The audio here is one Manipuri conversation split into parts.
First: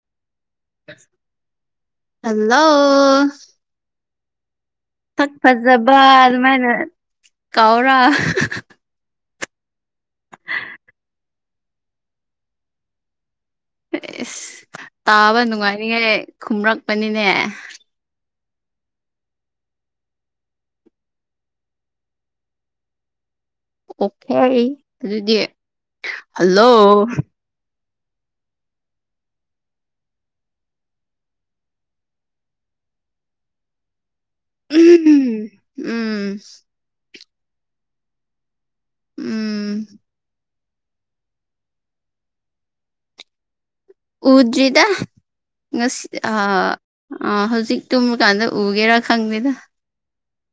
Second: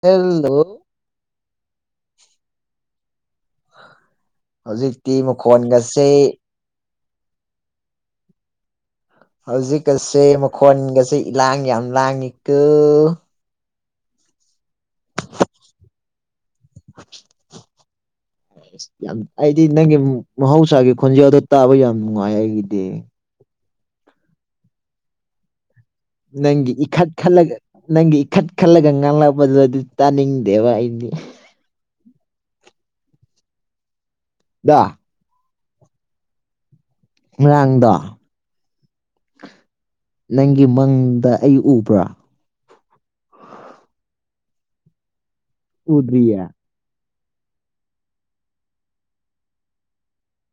ꯐ [inaudible] ꯍꯜꯂꯣ ꯍꯧꯖꯤꯛꯇꯤ ꯐꯛ ꯐꯖꯕ ꯃꯈꯣꯟꯒꯁꯦ ꯑꯗꯨꯃꯥꯏꯅ ꯀꯥꯎꯔ ꯍꯧꯖꯤꯛꯀꯁꯦ ꯃꯈꯣꯟꯒꯁꯦ ꯏꯂꯥꯡ ꯌꯥꯝ ꯂꯥꯡꯉꯤꯀꯣ ꯑꯦꯁ ꯇꯥꯕ ꯅꯨꯡꯉꯥꯏꯔꯤꯉꯩ ꯈꯨꯝꯔꯛꯄꯅꯤꯅꯦ [unintelligible] ꯑꯁ ꯌꯥꯝ ꯑꯩꯗꯤ ꯅꯪꯒꯤ ꯃꯍꯧꯁꯥꯒꯤ ꯈꯣꯟꯖꯦꯜꯗꯣ ꯇꯥꯕ ꯌꯥꯝ ꯅꯨꯡꯉꯥꯏ ꯑꯩꯒꯤꯗꯤ ꯑꯣꯀꯦ ꯑꯗꯨꯗꯤ ꯍꯜꯂꯣ ꯅꯪꯒꯤ ꯏ ꯈꯠ ꯈꯜꯂꯒ ꯅꯪꯒꯤ ꯏꯈꯠ ꯈꯜꯂꯒ ꯉꯥꯡꯂꯛꯄꯗꯨ ꯑꯗꯨ ꯇꯥꯅꯤꯡꯗꯦꯕ ꯑꯩꯗꯤ ꯗꯣ ꯎꯝ ꯃꯥꯔꯥꯡꯗꯣ ꯎꯝ ꯅꯪꯒꯤ ꯃꯪꯗ ꯑꯩ ꯎꯕ꯭ꯔꯥ ꯎꯗꯔꯤꯗ ꯉꯁꯤ ꯑ ꯎꯗ꯭ꯔꯤꯌꯦ ꯑꯥ ꯍꯧꯖꯤꯛ ꯇꯨꯝꯃꯀꯥꯟꯗ ꯎꯒꯦꯔꯥ ꯈꯪꯗꯦꯗ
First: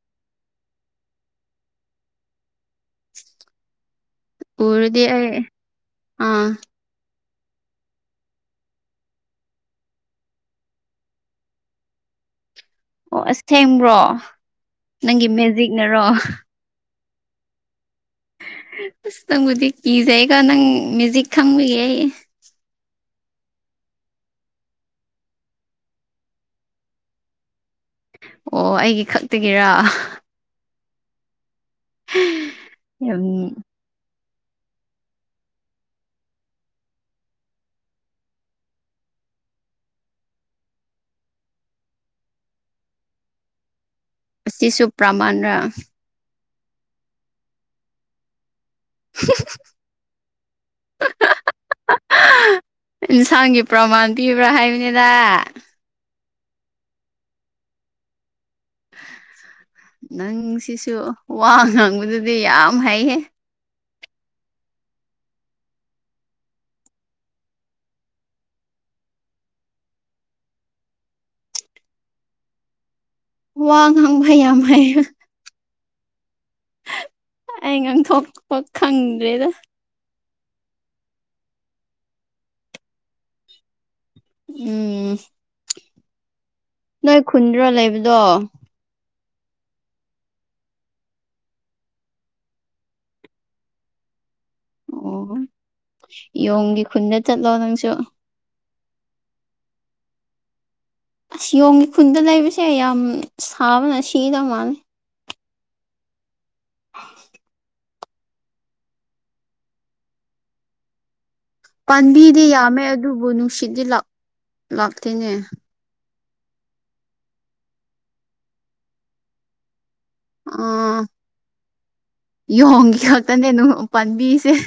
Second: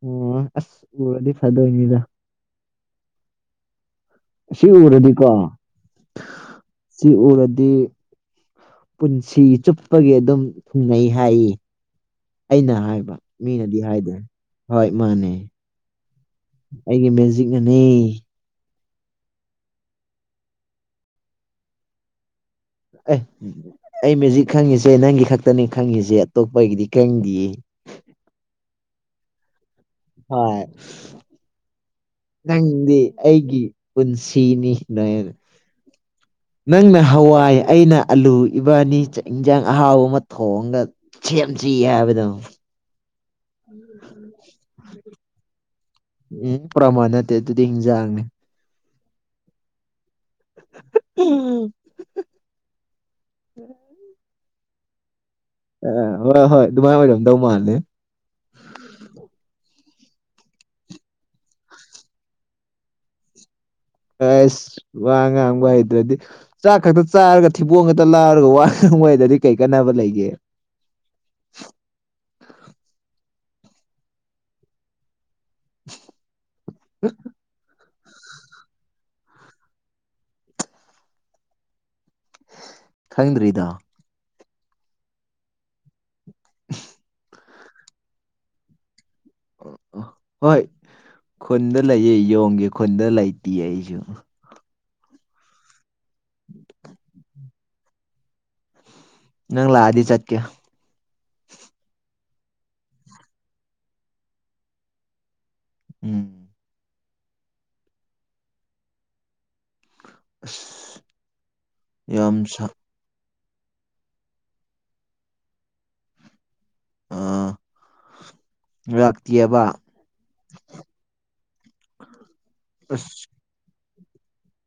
ꯑꯣ ꯑꯁ ꯎꯔꯗꯤ ꯐꯗꯣꯏꯅꯤꯗ ꯁꯤ ꯎꯔꯗꯤ ꯎꯔꯗꯤꯀꯣ ꯑꯩ ꯑꯥ ꯁꯤ ꯎꯔꯗꯤ ꯗꯤ ꯄꯨꯟꯁꯤ ꯆꯨꯞꯄꯒꯤ ꯑꯗꯨꯝ ꯊꯨꯡꯅꯩ ꯍꯥꯏꯌꯦ ꯑꯩꯅ ꯍꯥꯏꯕ ꯑꯣ ꯃꯤꯅꯗꯤ ꯑꯁꯦꯡꯕ꯭ꯔꯣ ꯍꯥꯏꯗꯦ ꯍꯣꯏ ꯅꯪꯒꯤ ꯃꯥꯅꯦ ꯃꯦꯖꯤꯛꯅꯔꯣ ꯑꯩꯒꯤ ꯃꯦꯖꯤꯛꯅꯅꯤ ꯇꯪꯕꯨꯗꯤ ꯀꯤꯖꯥꯏ ꯀꯣ ꯅꯪ ꯃꯦꯖꯤꯛ ꯈꯪꯕꯒꯤ ꯑꯩ ꯑꯦ ꯑꯩ ꯃꯦꯖꯤꯛ ꯈꯪꯉꯤꯁꯦ ꯅꯪꯒꯤ ꯈꯛꯇꯅꯤ ꯈꯪꯉꯤꯁꯦ ꯑꯇꯣꯞꯄꯒꯤꯗꯤ ꯈꯪꯗꯤꯌꯦ ꯑꯣ ꯑꯩꯒꯤ ꯈꯛꯇꯒꯤꯔ ꯍꯣꯏ ꯅꯪꯗꯤ ꯌꯥꯝ ꯑꯩꯒꯤ ꯄꯨꯟꯁꯤ ꯁꯤꯅꯤ ꯅꯣꯌꯦ [unintelligible] ꯅꯪꯅ ꯍꯋꯥꯏ ꯑꯩꯅ ꯑꯂꯨ ꯏꯕꯥꯅꯤ ꯆꯥꯛ ꯏꯟꯖꯥꯡ ꯑꯍꯥꯎ ꯑꯃ ꯊꯣꯡꯉꯒ ꯁꯦꯝꯖꯩ ꯍꯥꯏꯕꯗ [inaudible] ꯑꯁꯤꯁꯨ ꯄ꯭ꯔꯃꯥꯟꯂ ꯎꯝ ꯄ꯭ꯔꯃꯥꯟ ꯅꯠꯇꯦ ꯑꯗꯨꯗꯤ ꯍꯤꯡꯖꯥꯡꯅꯦ [unintelligible] ꯍꯥ ꯍꯥ ꯏꯟꯁꯥꯡꯒꯤ ꯄ꯭ꯔꯃꯥꯟ ꯄꯤ ꯍ꯭ꯔꯣ ꯍꯥꯏꯃꯤꯅꯦꯗ ꯑꯦ ꯍꯣꯏ ꯍꯣꯏ ꯑꯗꯨꯃꯥꯏꯅ ꯑꯣꯏꯔꯝ ꯗꯧ ꯃꯥꯜꯂꯦ ꯅꯪ ꯁꯤꯁꯨ ꯋꯥ ꯉꯥꯡꯕꯗꯨꯗꯤ ꯌꯥꯝ ꯍꯩꯍꯦ ꯑꯁ ꯋꯥ ꯉꯥꯡꯕ ꯍꯩꯇ꯭ꯔꯗꯤ ꯆꯥꯛ ꯈꯛꯇ ꯆꯥꯔꯒ ꯊꯤꯕꯣꯡ ꯈꯛꯇ ꯂꯥꯎꯔꯒ ꯋꯥ ꯊꯨꯡꯋꯥꯏꯗꯗꯤ ꯀꯩ ꯀꯥꯟꯅꯕ ꯂꯩꯒꯦ [unintelligible] ꯋꯥ ꯉꯥꯡꯕ ꯌꯥꯝ ꯍꯥꯏꯍꯦ ꯑ [inaudible] ꯑꯩ ꯉꯥꯡꯊꯣꯛꯄ ꯈꯪꯗ꯭ꯔꯦꯗ ꯈꯪꯗꯔꯗꯣ ꯎꯝ ꯅꯣꯏ ꯈꯨꯟꯗ꯭ꯔꯣ ꯂꯩꯕꯗꯣ ꯍꯣꯏ ꯈꯨꯟꯗ ꯂꯩꯌꯦ ꯌꯣꯡꯒꯤ ꯈꯨꯟꯗ ꯂꯩꯇꯦ ꯑꯩꯁꯨ ꯑꯣ ꯌꯣꯡꯒꯤ ꯈꯨꯟꯗ ꯆꯠꯂꯣ ꯅꯪꯁꯨ ꯅꯪ ꯂꯥꯛ ꯑꯗꯤ ꯆꯠꯀꯦ ꯑꯁ ꯌꯣꯡꯒꯤ ꯈꯨꯟꯗ ꯂꯩꯕꯁꯦ ꯌꯥꯝ ꯁꯥꯕꯅ ꯁꯤꯗꯧ ꯃꯥꯜꯂꯤ ꯎꯝ ꯑꯁ ꯌꯥꯝ ꯄꯥꯝꯕꯤꯗꯤ ꯁꯥ ꯌꯥꯝꯃꯦ ꯑꯗꯨꯕꯨ ꯅꯨꯡꯁꯤꯠꯗꯤ ꯂꯥꯛ ꯂꯥꯛꯇꯦꯅꯦ ꯑ ꯂꯥꯛꯇꯤꯌ‌ꯦꯕ ꯑꯥ ꯌꯣꯡꯈꯤ ꯑꯁ ꯈꯛꯇꯅꯦ ꯑꯗꯨ ꯄꯥꯟꯕꯤꯁꯦ [unintelligible]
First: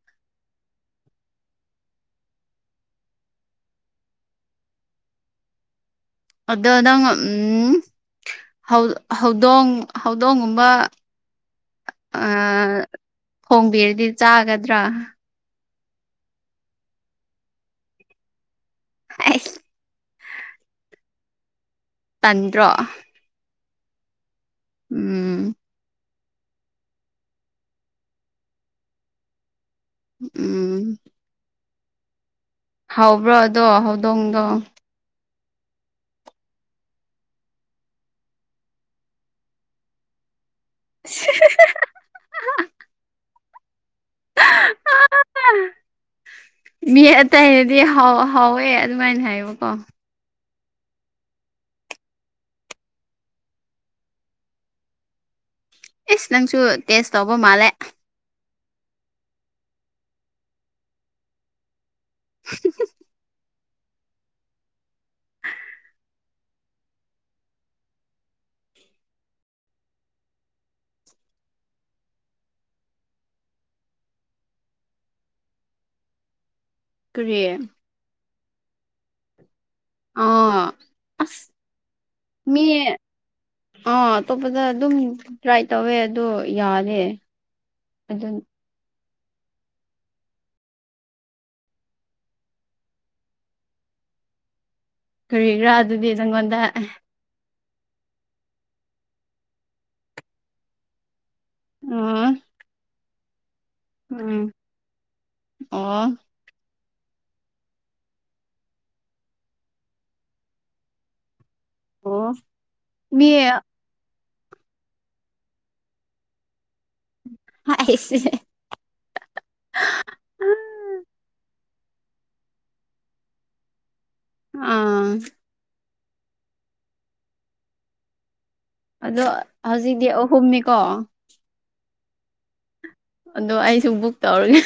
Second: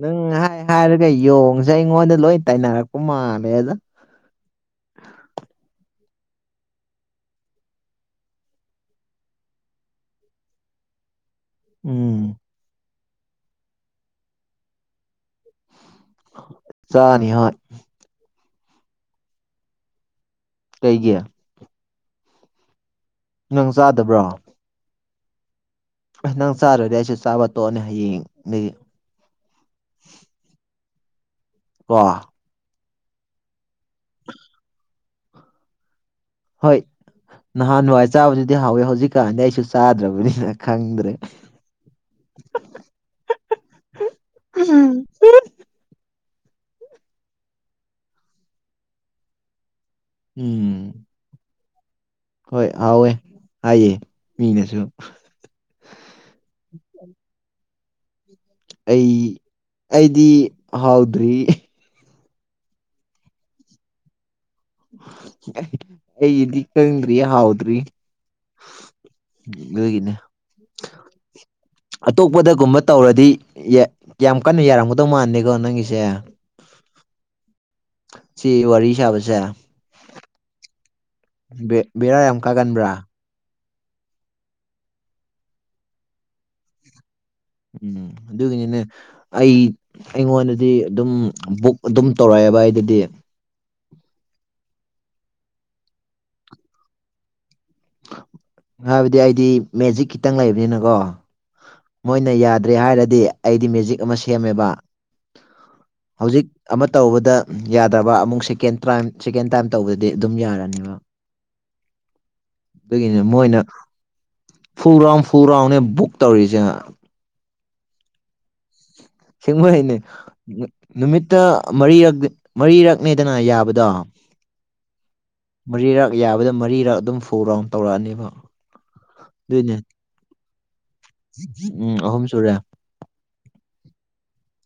ꯅꯪ ꯍꯥꯏ ꯍꯥꯏꯔꯒ ꯌꯣꯡꯁꯦ ꯑꯩꯉꯣꯟꯗ ꯂꯣꯏ ꯇꯥꯏꯅꯔꯛꯄ ꯃꯥꯜꯂꯦ ꯑꯗ [inaudible] ꯑꯗ ꯅꯪ ꯎꯝ ꯍꯧ ꯍꯧꯗꯣꯡ ꯍꯧꯗꯣꯡꯒꯨꯝꯕ ꯑ ꯎꯝ ꯊꯣꯡꯕꯤꯔꯗꯤ ꯆꯥꯒꯗ꯭ꯔꯥ ꯆꯥꯅꯤ ꯍꯣꯏ ꯑꯩꯁ ꯒ [inaudible] ꯇꯟꯗ꯭ꯔꯣ ꯅꯪ ꯆꯥꯗꯕ꯭ꯔꯣ ꯎꯝ ꯑꯁ ꯆꯥꯗꯔꯗꯤ ꯑꯩꯁꯨ ꯆꯥꯕ ꯇꯣꯛꯑꯅꯤ ꯍꯌꯦꯡ ꯗꯒꯤ ꯎꯝ ꯋꯥ ꯍꯧꯕ꯭ꯔꯣꯗꯣ ꯍꯧꯗꯣꯡꯗꯣ ꯍꯣꯏ ꯅꯍꯥꯟ ꯋꯥꯏ ꯆꯥꯕꯗꯨꯗꯤ ꯍꯥꯎꯋꯦ ꯍꯧꯖꯤꯛ ꯀꯥꯟꯗꯤ ꯑꯩꯁꯨ ꯆꯥꯗ꯭ꯔꯕꯅꯤꯅ ꯈꯪꯪꯗ꯭ꯔꯦ [unintelligible] ꯑꯝ ꯛꯝ ꯑꯍꯝ ꯃꯤ ꯑꯇꯩꯅꯗꯤ ꯍꯥꯎ ꯍꯥꯎꯋꯦ ꯑꯗꯨꯃꯥꯏꯅ ꯍꯥꯏꯌꯦꯕꯀꯣ ꯎꯝ ꯍꯣꯏ ꯍꯥꯎꯋꯦ ꯍꯥꯏꯌꯦ ꯃꯤꯅꯁꯨ ꯏꯁ ꯅꯪꯁꯨ ꯇꯦꯁ ꯇꯧꯕ ꯃꯥꯜꯂꯦ ꯑꯩ ꯑꯩꯗꯤ ꯍꯥꯎꯗ꯭ꯔꯤ [unintelligible] ꯑꯩ ꯑꯩꯗꯤ ꯈꯪꯗꯔꯤ ꯍꯥꯎꯗ꯭ꯔꯤ ꯗꯨꯏꯅꯦ [unintelligible] ꯑꯇꯣꯞꯄꯗꯒꯨꯝꯕ ꯇꯧꯔꯗꯤ ꯌꯥ ꯌꯥꯝ ꯀꯟꯅ ꯌꯥꯔꯝꯒꯗꯧ ꯃꯥꯟꯗ‌ꯦꯀꯣ ꯅꯪꯒꯤꯁꯦ ꯀꯔꯤ ꯁꯤ ꯋꯥꯔꯤ ꯁꯥꯕꯁꯦ ꯑꯥ ꯑꯁ ꯕ‌ꯦ ꯕꯦꯔꯥ ꯌꯥꯝ ꯃꯤ ꯀꯥꯒꯟꯕ꯭ꯔꯥ ꯑꯥ ꯑꯇꯣꯞꯄꯗ ꯑꯗꯨꯝ ꯇ꯭ꯔꯥꯏ ꯇꯧꯋꯦ ꯑꯗꯣ ꯌꯥꯔꯦ ꯎꯝ ꯑꯗꯨꯒꯤꯅꯤꯅꯦ ꯑꯩ ꯑꯩꯉꯣꯟꯗꯗꯤ ꯑꯗꯨꯝ ꯕꯨꯛ ꯑꯗꯨꯝ ꯇꯧꯔꯛꯑꯦꯕ ꯑꯩꯒꯤꯗꯤ ꯀꯔꯤꯔꯥ ꯑꯗꯨꯗꯤ ꯅꯪꯉꯣꯟꯗ ꯍꯥꯏꯕꯗꯤ ꯑꯩꯗꯤ ꯃꯦꯖꯤꯛ ꯈꯤꯇꯪ ꯂꯩꯕꯅꯤꯅꯀꯣ ꯎꯝ ꯃꯣꯏꯅ ꯌꯥꯗ꯭ꯔꯦ ꯍꯥꯏꯔꯗꯤ ꯑꯩꯗꯤ ꯃꯦꯖꯤꯛ ꯑꯃ ꯎꯝ ꯁꯦꯝꯃꯦꯕ ꯑꯣ ꯍꯧꯖꯤꯛ ꯑꯃ ꯇꯧꯕꯗ ꯌꯥꯗ꯭ꯔꯕ ꯑꯃꯨꯛ ꯁꯦꯀꯦꯟ ꯇꯥꯏꯝ ꯁꯦꯀꯦꯟ ꯇꯥꯏꯝ ꯇꯧꯕꯗꯗꯤ ꯑꯗꯨꯝ ꯌꯥꯔꯅꯤꯕ [unintelligible] ꯑꯗꯨꯒꯤꯅꯤ ꯃꯤ ꯃꯣꯏꯅ ꯐꯨꯜꯔꯥꯎꯟ ꯐꯨꯜꯔꯥꯎꯟꯅꯦ ꯕꯨꯛ ꯇꯧꯔꯤꯁꯦ ꯍꯥꯏꯁ‌ꯦ ꯑꯁꯦꯡꯕꯩꯅꯦ ꯅꯨꯃꯤꯠꯇ ꯃꯔꯤꯔꯛ ꯃꯔꯤꯔꯛꯅꯦꯗꯅ ꯌꯥꯕꯗꯣ ꯑꯥ ꯃꯔꯤꯔꯛ ꯌꯥꯕꯗ ꯃꯔꯤꯔꯛ ꯑꯗꯨꯝ ꯐꯨꯔ ꯔꯥꯎꯟ ꯇꯧꯔꯛꯑꯅꯦꯕ ꯑꯗꯣ ꯑꯗꯨꯏꯅꯦ ꯍꯧꯖꯤꯛꯗꯤ ꯑꯍꯨꯝꯅꯤꯀꯣ ꯎꯝ ꯑꯍꯨꯝ ꯁꯨꯔꯦ ꯑꯗꯣ ꯑꯩꯁꯨ ꯕꯨꯛ ꯇꯧꯔꯒꯦ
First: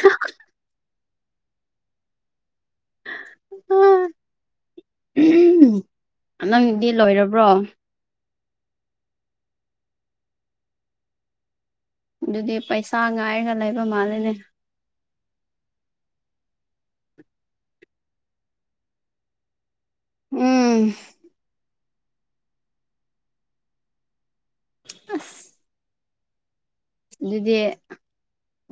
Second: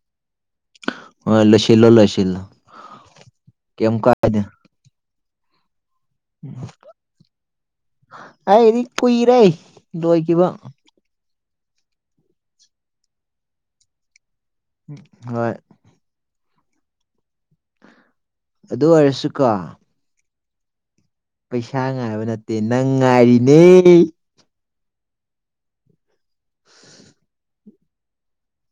ꯍꯣꯏ ꯂꯣꯏꯁꯤꯜꯂꯣ ꯂꯣꯏꯁꯤꯜꯂꯣ ꯀꯦꯝ ꯀꯥꯏꯗꯦ ꯅꯪꯗꯤ ꯂꯣꯏꯔꯕ꯭ꯔꯣ ꯑꯩꯒꯤꯗꯤ ꯀꯨꯏꯔꯦ ꯂꯣꯏꯒꯤꯕ ꯑꯗꯨꯗꯤ ꯄꯩꯁꯥ ꯉꯥꯏꯔꯒ ꯂꯩꯕ ꯃꯥꯜꯂꯦꯅꯦ ꯍꯣꯏ ꯑꯗꯨ ꯑꯣꯏꯔꯁꯨꯀꯣ ꯎꯝ ꯄꯩꯁꯥ ꯉꯥꯏꯕ ꯅꯠꯇꯦ ꯅꯪ ꯉꯥꯏꯔꯤꯅꯦ ꯑꯁ ꯑꯗꯨꯗꯤ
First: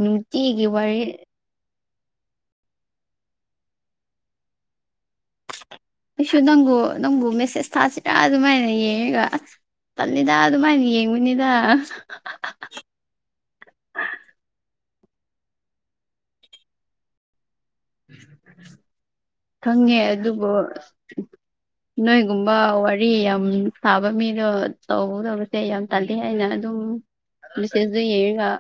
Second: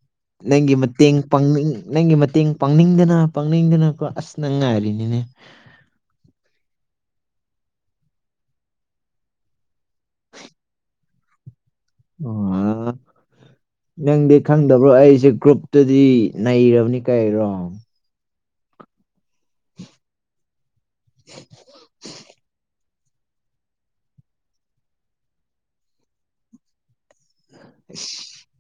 ꯅꯨꯡꯇꯤꯒꯤ ꯅꯪꯒꯤ ꯋꯥꯔꯤ ꯃꯇꯦꯡ ꯄꯥꯡꯅꯤꯡ ꯅꯪꯒꯤ ꯃꯇꯦꯡ ꯄꯥꯡꯅꯤꯡꯗꯅ ꯄꯥꯡꯅꯤꯡꯗꯅꯀꯣ ꯑꯁ ꯅꯪ ꯉꯥꯏꯔꯤꯅꯤꯅꯦ ꯑꯩꯁꯨ ꯅꯪꯕꯨ ꯅꯪꯕꯨ ꯃꯦꯁꯦꯖ ꯊꯥꯁꯤꯔꯥ ꯑꯗꯨꯃꯥꯏꯅ ꯌꯦꯡꯉꯒ ꯑꯁ ꯇꯜꯂꯤꯗ ꯑꯗꯨꯃꯥꯏꯅ ꯌꯦꯡꯕꯅꯤꯗ ꯑꯝ ꯅꯪꯗꯤ ꯈꯪꯗꯕ꯭ꯔꯣ ꯑꯩꯁꯦ ꯒ꯭ꯔꯨꯞꯇꯗꯤ ꯅꯩꯔꯕꯅꯤ ꯀꯩꯔꯣ ꯈꯪꯉꯦ ꯑꯗꯨꯕꯨ ꯅꯣꯏꯒꯨꯝꯕ ꯋꯥꯔ ꯌꯥꯝ ꯁꯥꯕ ꯃꯤꯗꯣ ꯇꯧꯒꯗꯕꯁꯦ ꯌꯥꯝ ꯇꯥꯜꯂꯤ ꯂꯩꯅ ꯑꯗꯨꯝ ꯃꯦꯁꯦꯖꯗ ꯌꯦꯡꯉꯒ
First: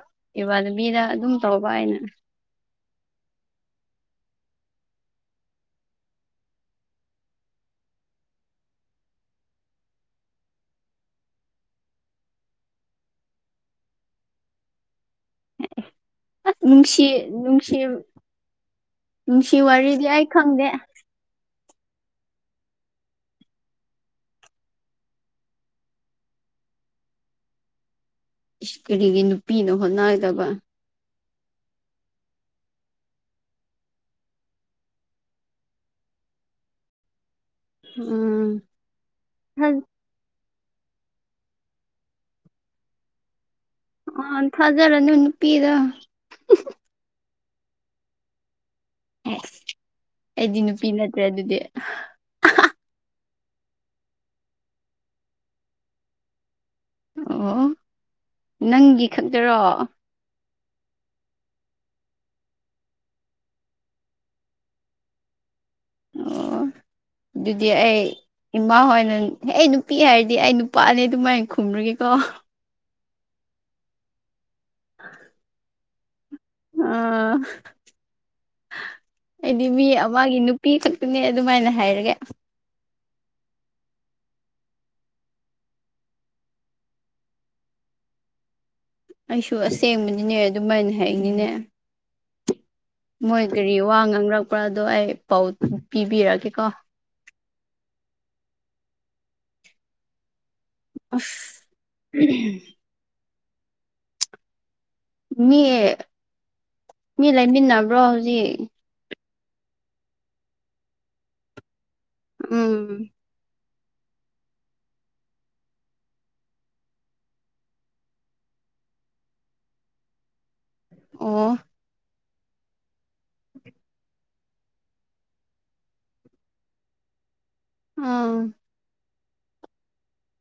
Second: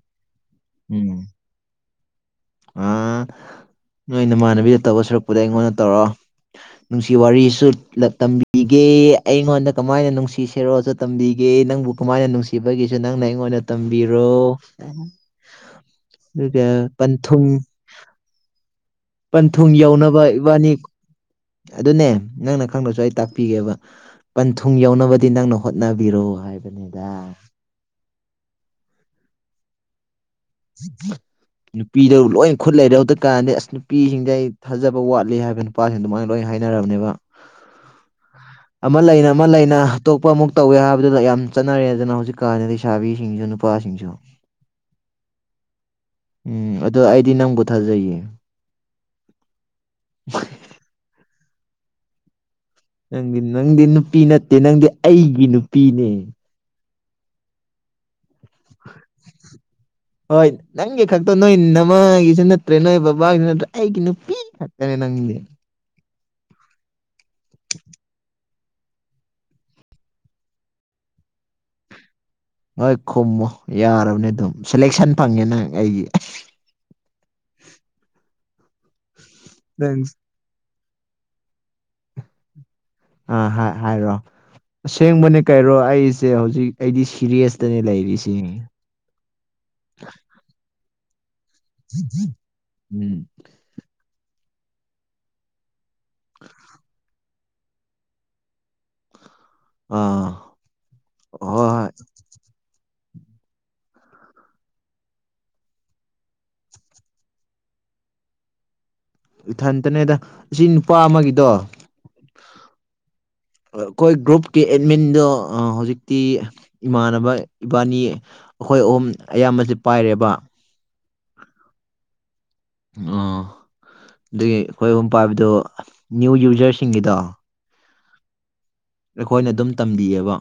ꯏꯕꯥꯅꯕꯤꯅ ꯎꯝ ꯑꯗꯨꯝ ꯇꯧꯕ ꯑꯩꯅ ꯑꯥ [unintelligible] ꯅꯣꯏ ꯏꯃꯥꯟꯅꯕꯤꯗ ꯇꯧꯕ ꯁꯨꯔꯛꯄꯨꯗꯤ ꯑꯩꯉꯣꯟꯗ ꯇꯧꯔꯣ ꯅꯨꯡꯁꯤ ꯋꯥꯔꯤꯁꯨ ꯂꯚ ꯇꯝꯕꯤꯒꯦ ꯑꯩꯉꯣꯟꯗ ꯀꯃꯥꯏꯅ ꯅꯨꯡꯁꯤ ꯁꯤꯔꯣꯁꯨ ꯇꯝꯕꯤꯒꯦ ꯅꯪꯕꯨ ꯀꯃꯥꯏꯅ ꯅꯨꯡꯁꯤꯕꯒꯤꯁꯨ ꯅꯪꯅ ꯑꯩꯉꯣꯟꯗ ꯇꯝꯕꯤꯔꯣ ꯑꯁ [unintelligible] ꯅꯨꯡꯁꯤ ꯅꯨꯡꯁꯤ ꯅꯨꯡꯁꯤ ꯄꯟꯊꯨꯡ ꯋꯥꯔꯤꯗꯤ ꯌꯧꯅꯕ ꯑꯩ ꯈꯪꯗꯦ ꯏꯕꯥꯅꯤ ꯑꯗꯨꯅꯦ ꯅꯪꯅ ꯈꯪꯗꯁꯨ ꯑꯩ ꯇꯥꯛꯄꯤꯒꯦꯕ ꯄꯟꯊꯨꯡ ꯌꯎꯅꯕꯗꯤ ꯅꯪꯅ ꯍꯣꯠꯅꯕꯤꯔꯣ ꯍꯥꯏꯕꯅꯤꯗ ꯏꯁ ꯀꯔꯤꯒꯤ ꯅꯨꯄꯤꯅ ꯍꯣꯠꯅ [unintelligible] ꯅꯨꯄꯤꯗ ꯂꯣꯏꯅ ꯈꯨꯠ ꯂꯩꯔꯦ ꯍꯧꯗ ꯀꯥꯟꯗꯤ ꯑꯁ ꯅꯨꯄꯤꯁꯤꯡꯁꯦ ꯑꯩ ꯊꯥꯖꯕ ꯋꯥꯠꯂꯤ ꯍꯥꯏꯕ ꯅꯨꯄꯥꯁꯤꯡꯗꯨ ꯃꯥꯏꯅ ꯂꯣꯏ ꯍꯥꯏꯅꯔꯕꯅꯦꯕ ꯎꯝ ꯑꯃ ꯂꯩꯅ ꯑꯃ ꯂꯩꯅ ꯊꯥꯖ ꯑꯇꯣꯞꯄ ꯑꯃꯨꯛ ꯇꯧꯋꯦ ꯍꯥꯏꯕꯗꯨꯗ ꯌꯥꯝ ꯆꯠꯅꯔꯦ ꯑꯗꯨꯅ ꯍꯧꯖꯤꯛ ꯀꯥꯟꯅ ꯂꯩꯁꯥꯥꯕꯤꯁꯤꯡꯁꯨ ꯅꯨ ꯑ ꯊꯥꯖꯔꯅꯨ ꯅꯨꯄꯤꯗ ꯎꯝ ꯑꯗꯣ ꯑꯩꯗꯤ ꯅꯪꯕꯨ ꯊꯥꯖꯩꯌꯦ ꯍꯦ ꯑꯩꯗꯤ ꯅꯨꯄꯤ ꯅꯠꯇ꯭ꯔꯦ ꯑꯗꯨꯗꯤ ꯅꯪꯗꯤ ꯅꯪꯗꯤ ꯅꯨꯄꯤ ꯅꯠꯇꯦ ꯅꯪꯗꯤ ꯑꯩꯒꯤ ꯅꯨꯄꯤꯅꯦ ꯑꯣ ꯅꯪꯒꯤ ꯈꯛꯇꯔꯣ ꯍꯣꯏ ꯅꯪꯒꯤ ꯈꯛꯇꯣ ꯅꯣꯏ ꯅꯃꯥꯒꯤꯁꯨ ꯅꯠꯇ꯭ꯔꯦ ꯅꯣꯏ ꯕꯕꯥꯒꯤꯁꯨ ꯅꯠꯇ꯭ꯔ ꯑꯩꯒꯤ ꯅꯨꯄꯤ ꯈꯛꯇꯅꯦ ꯅꯪꯗꯤ ꯑꯣ ꯑꯗꯨꯗꯤ ꯑꯩ ꯏꯃꯥ ꯍꯣꯏꯅ ꯍꯦ ꯅꯨꯄꯤ ꯍꯥꯏꯔꯗꯤ ꯑꯩ ꯅꯨꯄꯥꯅꯦ ꯑꯗꯨꯃꯥꯏꯅ ꯈꯨꯝꯒꯔꯒꯦꯀꯣ ꯍꯣꯏ ꯈꯨꯝꯃꯣ ꯌꯥꯔꯕꯅꯤ ꯑꯗꯨꯝ ꯁꯦꯂꯦꯛꯁꯟ ꯐꯪꯉꯦ ꯅꯪ ꯑꯩꯒꯤ ꯑꯥ ꯑꯩꯗꯤ ꯃꯤ ꯅꯪ ꯑꯃꯒꯤ ꯅꯨꯄꯤ ꯈꯛꯇꯅꯦ ꯑꯗꯨꯃꯥꯏꯅ ꯍꯥꯏꯔꯒꯦ ꯑ ꯍꯥꯏ ꯍꯥꯏꯔꯣ ꯑꯁꯦꯡꯕꯅꯦ ꯀꯩꯔꯣ ꯑꯩꯁꯦ ꯍꯧꯖꯤꯛ ꯑꯩꯗꯤ ꯁꯤꯔꯤꯁꯇꯅꯦ ꯂꯩꯔꯤꯁꯤꯅꯤ ꯑꯩꯁꯨ ꯑꯁꯦꯡꯕꯅꯤꯅꯦ ꯑꯗꯨꯃꯥꯏꯅ ꯍꯥꯏꯅꯤꯅꯦ ꯎꯝ ꯃꯣꯏ ꯀꯔꯤ ꯋꯥ ꯉꯥꯡꯔꯛꯄ꯭ꯔꯥ ꯑꯗꯣ ꯑꯩ ꯄꯥꯎ ꯄꯤꯕꯤꯔꯛꯒꯦ ꯀꯣ ꯑꯥ ꯑꯁ ꯍꯣꯏ ꯍꯣꯏ ꯃꯤ ꯃꯤ ꯃꯤ ꯂꯩꯃꯤꯟꯅꯕ꯭ꯔꯣ ꯍꯧꯖꯤꯛ ꯏꯊꯟꯇꯅꯦꯗ ꯑꯁꯤ ꯅꯨꯄꯥ ꯑꯃꯒꯤꯗꯣ ꯎꯝ ꯑꯩꯈꯣꯏ ꯒ꯭ꯔꯨꯞꯀꯤ ꯑꯦꯠꯃꯤꯟꯗꯣ ꯍꯧꯖꯤꯛꯇꯤ ꯏꯃꯥꯟꯅꯕ ꯏꯕꯥꯅꯤ ꯑꯩꯈꯣꯏ ꯑꯍꯨꯝ ꯑꯌꯥꯝꯕꯕꯁꯤꯦ ꯄꯥꯏꯔꯦꯕ ꯑꯣ ꯑꯣ ꯑꯗꯨꯒꯤ ꯑꯩꯈꯣꯏ ꯑꯗꯨꯝ ꯄꯥꯏꯕꯗꯣ ꯅ꯭ꯌꯨ ꯌꯨꯖꯔꯁꯤꯡꯒꯤꯗꯣ ꯑꯝ ꯑꯩꯈꯣꯏꯅ ꯑꯗꯨꯝ ꯇꯝꯕꯤꯑꯕ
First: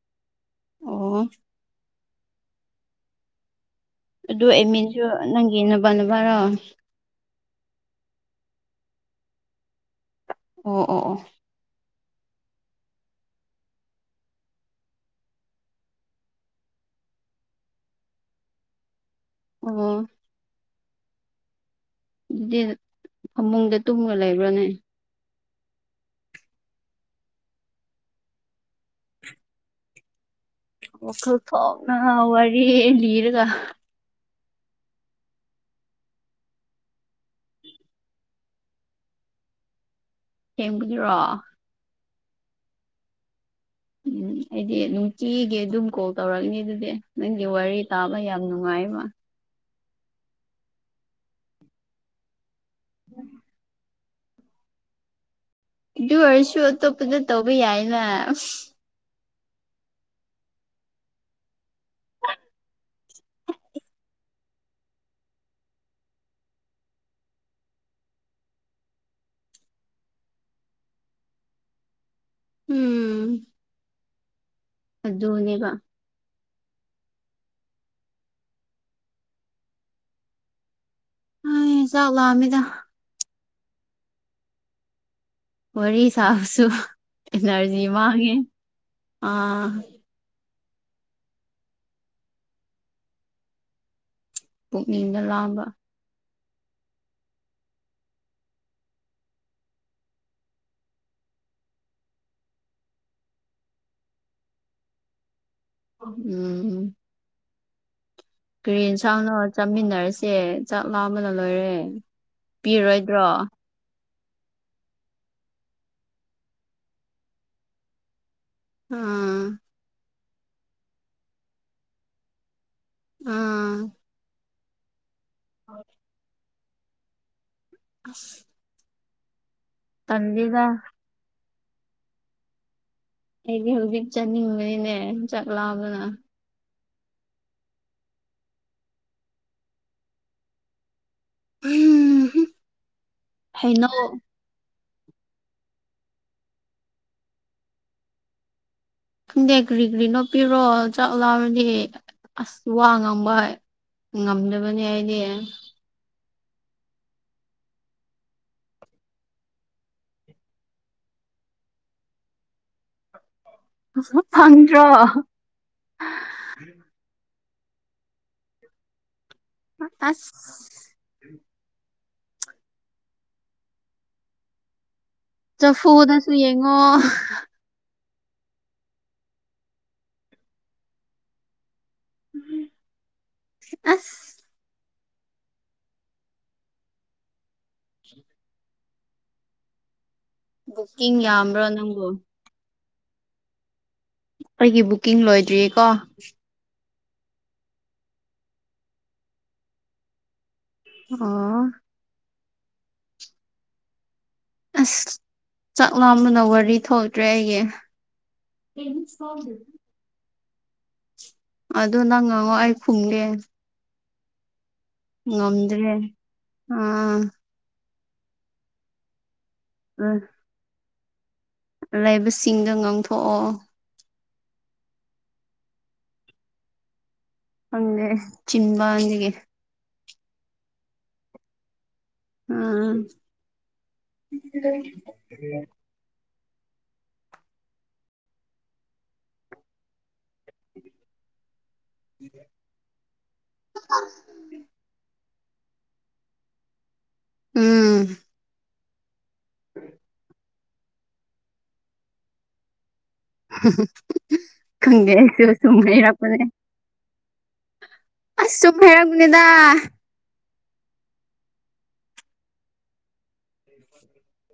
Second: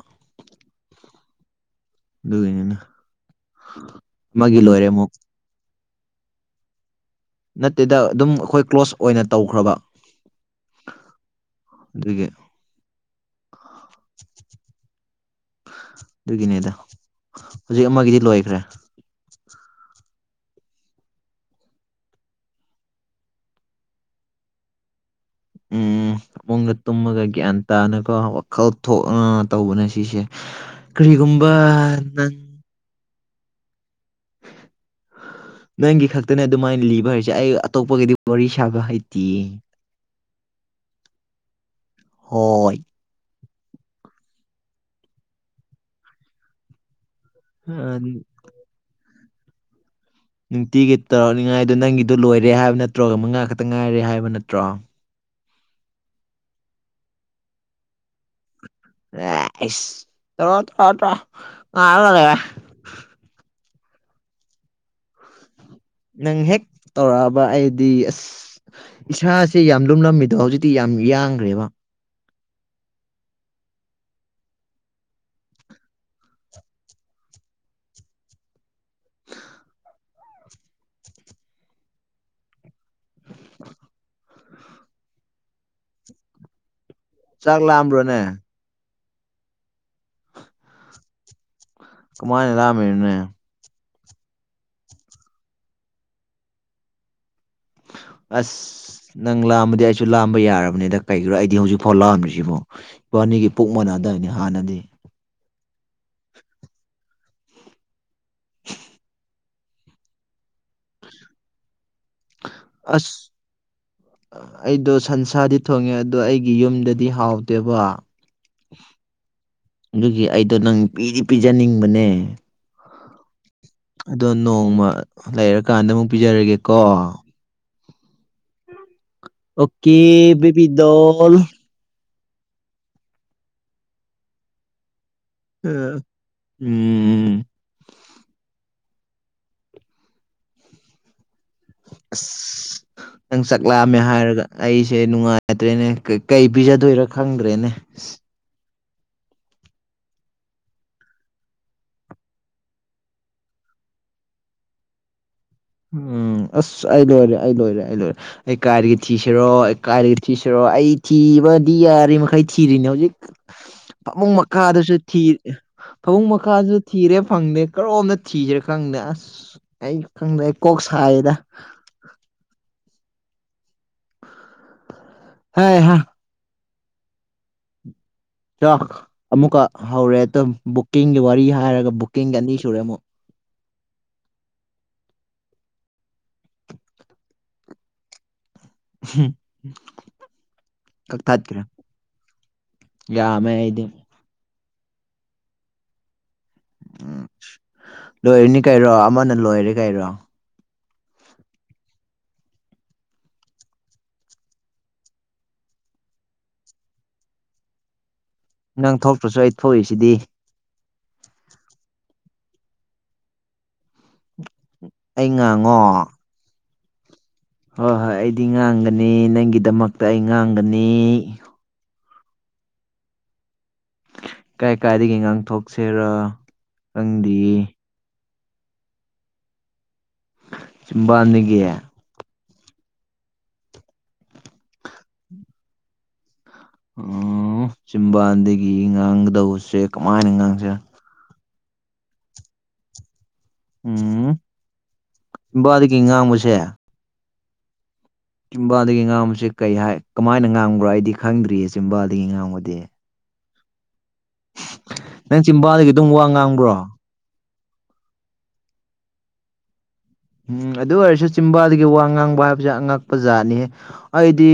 ꯑꯣ ꯒꯅꯤꯅ ꯑꯗꯨ ꯑꯦꯃꯤꯟꯁꯨ ꯅꯪꯒꯤ ꯅꯕꯅꯕꯔꯣ ꯅꯠꯇꯦꯗ ꯑꯗꯨꯝ ꯑꯩꯈꯣꯏ ꯀ꯭ꯂꯣꯁ ꯑꯣꯏꯅ ꯇꯧꯈ꯭ꯔꯕ ꯑꯣ ꯑꯣ ꯑꯣ ꯑꯗꯨꯒꯤ ꯑꯗꯨꯒꯤꯅꯦꯗ ꯍꯧꯖꯤꯛ ꯑꯃꯒꯤꯗꯤ ꯂꯣꯏꯈ꯭ꯔꯦ ꯑꯣ ꯑꯗꯨꯗꯤ ꯐꯃꯨꯡꯗ ꯇꯨꯝꯂ ꯂꯩꯕ꯭ꯔꯣꯅꯦ ꯎꯝ ꯃꯨꯡꯗ ꯇꯨꯝꯃꯒ ꯒ꯭ꯌꯥꯟ ꯇꯥꯅꯀꯣ ꯋꯥꯈꯜ ꯊꯣꯛ ꯇꯧꯕꯅꯦ ꯁꯤꯁꯦ ꯈ ꯀꯔꯤꯒꯨꯝꯕ ꯊꯥꯎꯅ ꯅꯪ ꯋꯥꯔꯤ ꯂꯤꯔꯒ ꯅꯪꯒꯤ ꯈꯛꯇꯅꯦ ꯑꯗꯨꯃꯥꯏꯅ ꯂꯤꯕ ꯍꯥꯏꯁꯦ ꯑꯩ ꯑꯇꯣꯞꯄꯒꯤꯗꯤ ꯋꯥꯔꯤ ꯁꯥꯕ ꯍꯩꯇꯦ ꯊꯖꯔꯣ ꯍꯣꯏ ꯎꯝ ꯑꯩꯗꯤ ꯅꯨꯡꯇꯤꯒꯤ ꯑꯗꯨꯝ ꯀꯣꯜ ꯇꯧꯔꯛꯅꯤ ꯑꯗꯨꯗꯤ ꯅꯪꯒꯤ ꯋꯥꯔꯤ ꯑ, ꯇꯥꯕ ꯌꯥꯝ ꯅꯨꯡꯉꯥꯏꯕ ꯅꯨꯡꯇꯤꯒꯤ ꯇꯧꯔꯛꯅꯤꯉꯥꯏꯗ ꯅꯪꯒꯤꯗꯨ ꯂꯣꯏꯔꯦ ꯍꯥꯏꯕ ꯅꯠꯇ꯭ꯔꯣꯒ ꯃꯉꯥ ꯈꯛꯇ ꯉꯥꯏꯔꯦ ꯍꯥꯏꯕ ꯅꯠꯇ꯭ꯔꯣ ꯑꯗꯨ ꯑꯣꯏꯔꯁꯨ ꯑꯇꯣꯞꯄꯗ ꯇꯧꯕ ꯌꯥꯏꯅ ꯑꯦꯣ ꯇꯣ ꯇ꯭ꯔꯣ ꯉꯕ ꯅꯪ ꯍꯦꯛ ꯇꯧꯔꯛꯑꯕ ꯑꯩꯗꯤ ꯑꯁ ꯏꯁꯥꯁꯦ ꯌꯥꯝ ꯂꯨꯝꯂꯝꯃꯤꯗꯣ ꯍꯧꯖꯤꯛꯇꯤ ꯌꯥꯝ ꯌꯥꯡꯈ꯭ꯔꯦꯕ ꯎꯝ ꯑꯗꯨꯅꯦꯕ ꯑ ꯆꯥꯛ ꯂꯝꯃꯤꯗ ꯋꯥꯔꯤ ꯁꯥꯁꯨ ꯆꯥꯛ ꯑꯦꯅꯔꯖꯤ ꯂꯥꯝꯕ꯭ꯔꯣꯅꯦ ꯃꯥꯡꯉꯦ ꯑꯥ ꯀꯃꯥꯏꯅ ꯂꯥꯛꯑꯃꯦꯅꯦ ꯄꯨꯅꯤꯡꯗ ꯂꯑꯝꯕ ꯑꯁ ꯅꯪ ꯂꯥꯛꯑꯝꯕꯗꯤ ꯑꯩꯁꯨ ꯂꯥꯝꯕ ꯌꯥꯔꯕꯅꯤꯗ ꯀꯩꯒꯤꯔꯣ ꯑꯩꯗꯤ ꯍꯧꯖꯤꯛꯐꯥꯎ ꯂꯥꯛꯑꯝ꯭ꯔꯤꯁꯤꯕꯣ ꯏꯕꯥꯅꯤꯒꯤ ꯄꯨꯛ ꯃꯅꯥ ꯑꯗꯨꯗꯥꯏꯅꯤ ꯍꯥꯟꯅꯗꯤ ꯎꯝ ꯒ꯭ꯔꯤꯟ ꯁꯥꯎꯅ ꯆꯥꯃꯤꯟꯅꯔꯁꯦ ꯆꯥꯛ ꯂꯥꯕꯅ ꯂꯣꯏꯔꯦ ꯑꯁ ꯄꯤꯔꯣꯏꯗ꯭ꯔꯣ ꯑꯩꯗꯣ ꯁꯟꯁꯥꯗꯤ ꯊꯣꯡꯉꯦ ꯑꯗꯣ ꯑꯩꯒꯤ ꯌꯨꯝꯗꯗꯤ ꯍꯥꯎꯗꯦꯕ ꯑꯥ ꯑꯩꯗꯣ ꯅꯪ ꯄꯤꯗꯤ ꯄꯤꯖꯅꯤꯡꯕꯅꯦ ꯎꯝ ꯑꯗꯣ ꯅꯣꯡꯃ ꯂꯩꯔꯀꯥꯟꯗ ꯑꯃꯨꯛ ꯄꯤꯖꯔꯒꯦꯀꯣ ꯎ ꯑꯣꯀꯦ ꯕꯤꯕꯤꯗꯣꯜ ꯑꯩꯗꯤ ꯍꯧꯖꯤꯛ ꯆꯠꯅꯤꯡꯕꯅꯤꯅꯦ ꯆꯥꯛꯂꯝꯕꯅ ꯎꯝ ꯎꯝ ꯑꯁ ꯅꯪ ꯍꯩꯅꯧ ꯆꯠꯂꯛꯑꯝꯃꯦ ꯍꯥꯏꯔꯒ ꯑꯩ ꯁꯦ ꯅꯨꯡꯉꯥꯏꯇ꯭ꯔꯦꯅꯦ ꯀꯩ ꯄꯤꯖꯗꯣꯏꯔ ꯈꯪꯗ꯭ꯔꯦꯅꯦ ꯈꯪꯗꯦ ꯀꯔꯤ ꯒ꯭ꯔꯤ ꯔꯥꯥ ꯄꯤꯔꯣ ꯆꯥꯛ ꯂꯝꯃꯥꯗꯤ ꯑꯁ ꯋꯥ ꯉꯥꯡꯕ ꯉꯝꯗꯕꯅꯤ ꯍꯥꯏꯗꯤ ꯎꯝ ꯑꯁ ꯑꯩ ꯂꯣꯏꯔꯦ ꯑꯩ ꯂꯣꯏꯔꯦ ꯑꯩ ꯂꯣꯏꯔꯦ ꯑꯩ ꯀꯥꯏꯔꯗꯒꯤ ꯊꯤꯁꯤꯔꯣ ꯑꯩ ꯀꯥꯏꯗꯒꯤ ꯊꯤꯁꯤꯔꯣ ꯑꯩ ꯊꯤꯕ ꯗꯤ ꯑꯔꯔꯤ ꯃꯈꯩ ꯊꯤꯔꯤꯅꯦ ꯍꯣ ꯖꯤꯛ ꯐꯃꯨꯡ ꯐꯪꯗ꯭ꯔꯣ ꯃꯈꯥꯗꯁꯨ ꯊꯤ ꯐꯃꯨꯡ ꯃꯈꯥꯗꯁꯨ ꯊꯤꯔꯦ ꯈꯪꯗꯦ ꯀꯔꯣꯝꯗ ꯊꯤꯁꯤꯔꯦ ꯈꯪꯗꯦ ꯑꯁ ꯑꯩ ꯑꯁ ꯈꯪꯗꯦ ꯀꯗ ꯍꯩ ꯍꯥ ꯆꯐꯨꯅꯁꯨ ꯌꯦꯡꯉꯣ ꯆꯥꯛ ꯑꯃꯨꯛꯀ ꯍꯧꯔꯦ ꯑꯗꯨꯝ ꯕꯨꯛꯀꯤꯡꯒꯤ ꯋꯥꯔꯤ ꯍꯥꯏꯔꯒ ꯕꯨ ꯀꯤꯡꯒ ꯑꯅꯤ ꯁꯨꯔꯦꯃꯛ ꯑꯁ ꯍꯝ ꯕꯨꯛꯀꯤꯡ ꯌꯥꯝꯕ꯭ꯔꯣ ꯅꯪꯕꯣ ꯌꯥꯃꯦ ꯏꯗꯤ ꯑꯩꯒꯤ ꯕꯨꯛꯀꯤꯡ ꯂꯣꯏꯗ꯭ꯔꯤꯌꯦ ꯀꯣ ꯎꯝ ꯂꯣꯏꯔꯅꯤ ꯀꯔꯣ ꯑꯃꯅ ꯂꯣꯏꯔꯦ ꯀꯔꯣ ꯑꯥ ꯑꯁ ꯆꯥꯛ ꯂꯥꯝꯕꯅ ꯋꯥꯔꯤ ꯊꯣꯛꯇ꯭ꯔꯦ ꯑꯩꯒꯤ ꯅꯪ ꯊꯣꯛꯇ꯭ꯔꯁꯨ ꯑꯩ ꯊꯣꯛꯏꯁꯤꯗꯤ ꯑꯗꯨ ꯅꯪ ꯉꯥꯡꯉꯑꯣ ꯑꯩ ꯈꯨꯝꯒꯦ ꯑꯩ ꯉꯥꯡꯉꯣ ꯑ ꯍꯣꯏ ꯍꯣꯏ ꯑꯩꯗꯤ ꯉꯥꯡꯒꯅꯤ ꯅꯪꯒꯤꯗꯃꯛꯇ ꯑꯩ ꯉꯥꯡꯒꯅꯤ ꯂꯩꯕꯁꯤꯡꯒ ꯉꯥꯡꯊꯣꯛꯑꯣ ꯀꯥꯏ ꯀꯥꯏꯗꯒꯤ ꯉꯥꯡꯊꯣꯛꯁꯤꯔ ꯍꯪꯦ ꯆꯤꯟꯕꯥꯒ ꯙꯒ ꯎꯝ ꯎ ꯆꯖꯤꯝꯕꯥꯟꯗꯒꯤ ꯉꯥꯡꯒꯗꯧꯁꯦ ꯀꯃꯥꯏꯅ ꯉꯥꯡꯁꯦ ꯎ ꯎꯝ ꯗꯀꯤꯉ ꯃꯁꯦ ꯎꯝ ꯆꯝꯕꯥꯜꯗꯒꯤ ꯉꯥꯡꯕꯁꯤꯦ ꯀꯩ ꯍꯥꯏ ꯀꯃꯥꯏꯅ ꯉꯥꯡꯝꯈ꯭ꯔꯣ ꯑꯩꯗꯤ ꯈꯪꯗ꯭ꯔꯤꯌꯦ ꯆꯤꯝꯕꯥꯜꯗꯒꯤ ꯉꯥꯡꯒꯗꯤ ꯅꯪ ꯈꯪꯒꯦꯁ ꯁꯨꯝ ꯆꯤꯝꯕꯥꯜꯗꯒꯤ ꯑꯗꯨꯝ ꯋꯥ ꯃꯔꯄꯅꯦ ꯉꯥꯡꯕ꯭ꯔꯣ ꯑꯁ ꯆꯨꯝ ꯍꯥꯏꯩꯔꯛꯒꯅꯦꯗ ꯎꯝ ꯑꯗꯨ ꯑꯣꯏꯔꯁꯨ ꯆꯤꯝꯕꯥꯗꯒꯤ ꯋꯥ ꯉꯥꯡꯕ ꯍꯥꯏꯕꯁꯦ ꯑꯉꯛꯄ ꯖꯥꯠꯅꯤ ꯑꯩꯗꯤ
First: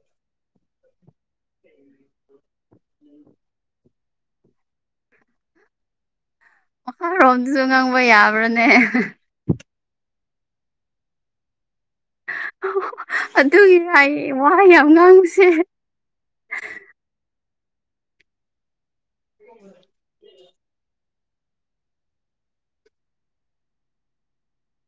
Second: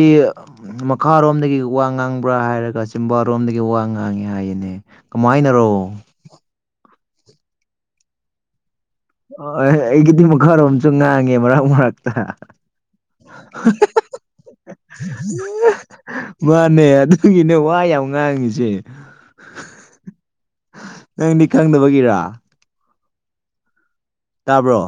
ꯃꯈꯥꯔꯣꯝꯗꯒꯤ ꯋꯥ ꯉꯥꯡꯕ꯭ꯔꯥ ꯍꯥꯏꯔꯒ ꯀꯥ ꯆꯤꯝꯕꯥꯔꯣꯝꯗꯒꯤ ꯋꯥ ꯉꯥꯡꯉꯦ ꯍꯥꯏꯌꯦꯅꯦ ꯀꯃꯥꯏꯅꯔꯣ ꯃꯈꯥꯔꯣꯝꯗꯨꯁꯨ ꯉꯪꯕ ꯌꯥꯕ꯭ꯔꯅꯦ ꯍ ꯑꯩꯒꯤꯗꯤꯡ ꯃꯈꯥꯔꯣꯝꯁꯨ ꯉꯥꯡꯉꯦ ꯃꯔꯛ ꯃꯔꯛꯇ ꯑꯗꯨꯒꯤ ꯍꯥꯏ ꯋꯥ ꯌꯥꯝ ꯉꯥꯡꯕꯁꯦ ꯃꯥꯅꯦ ꯑꯗꯨꯒꯤꯅꯦ ꯀ꯭ꯋꯥ ꯌꯥꯎꯅꯥꯡꯤꯁꯦ [unintelligible] ꯅꯪꯗꯤ ꯈꯪꯗꯕꯒꯤꯔꯥ ꯇꯥꯕ꯭ꯔꯣ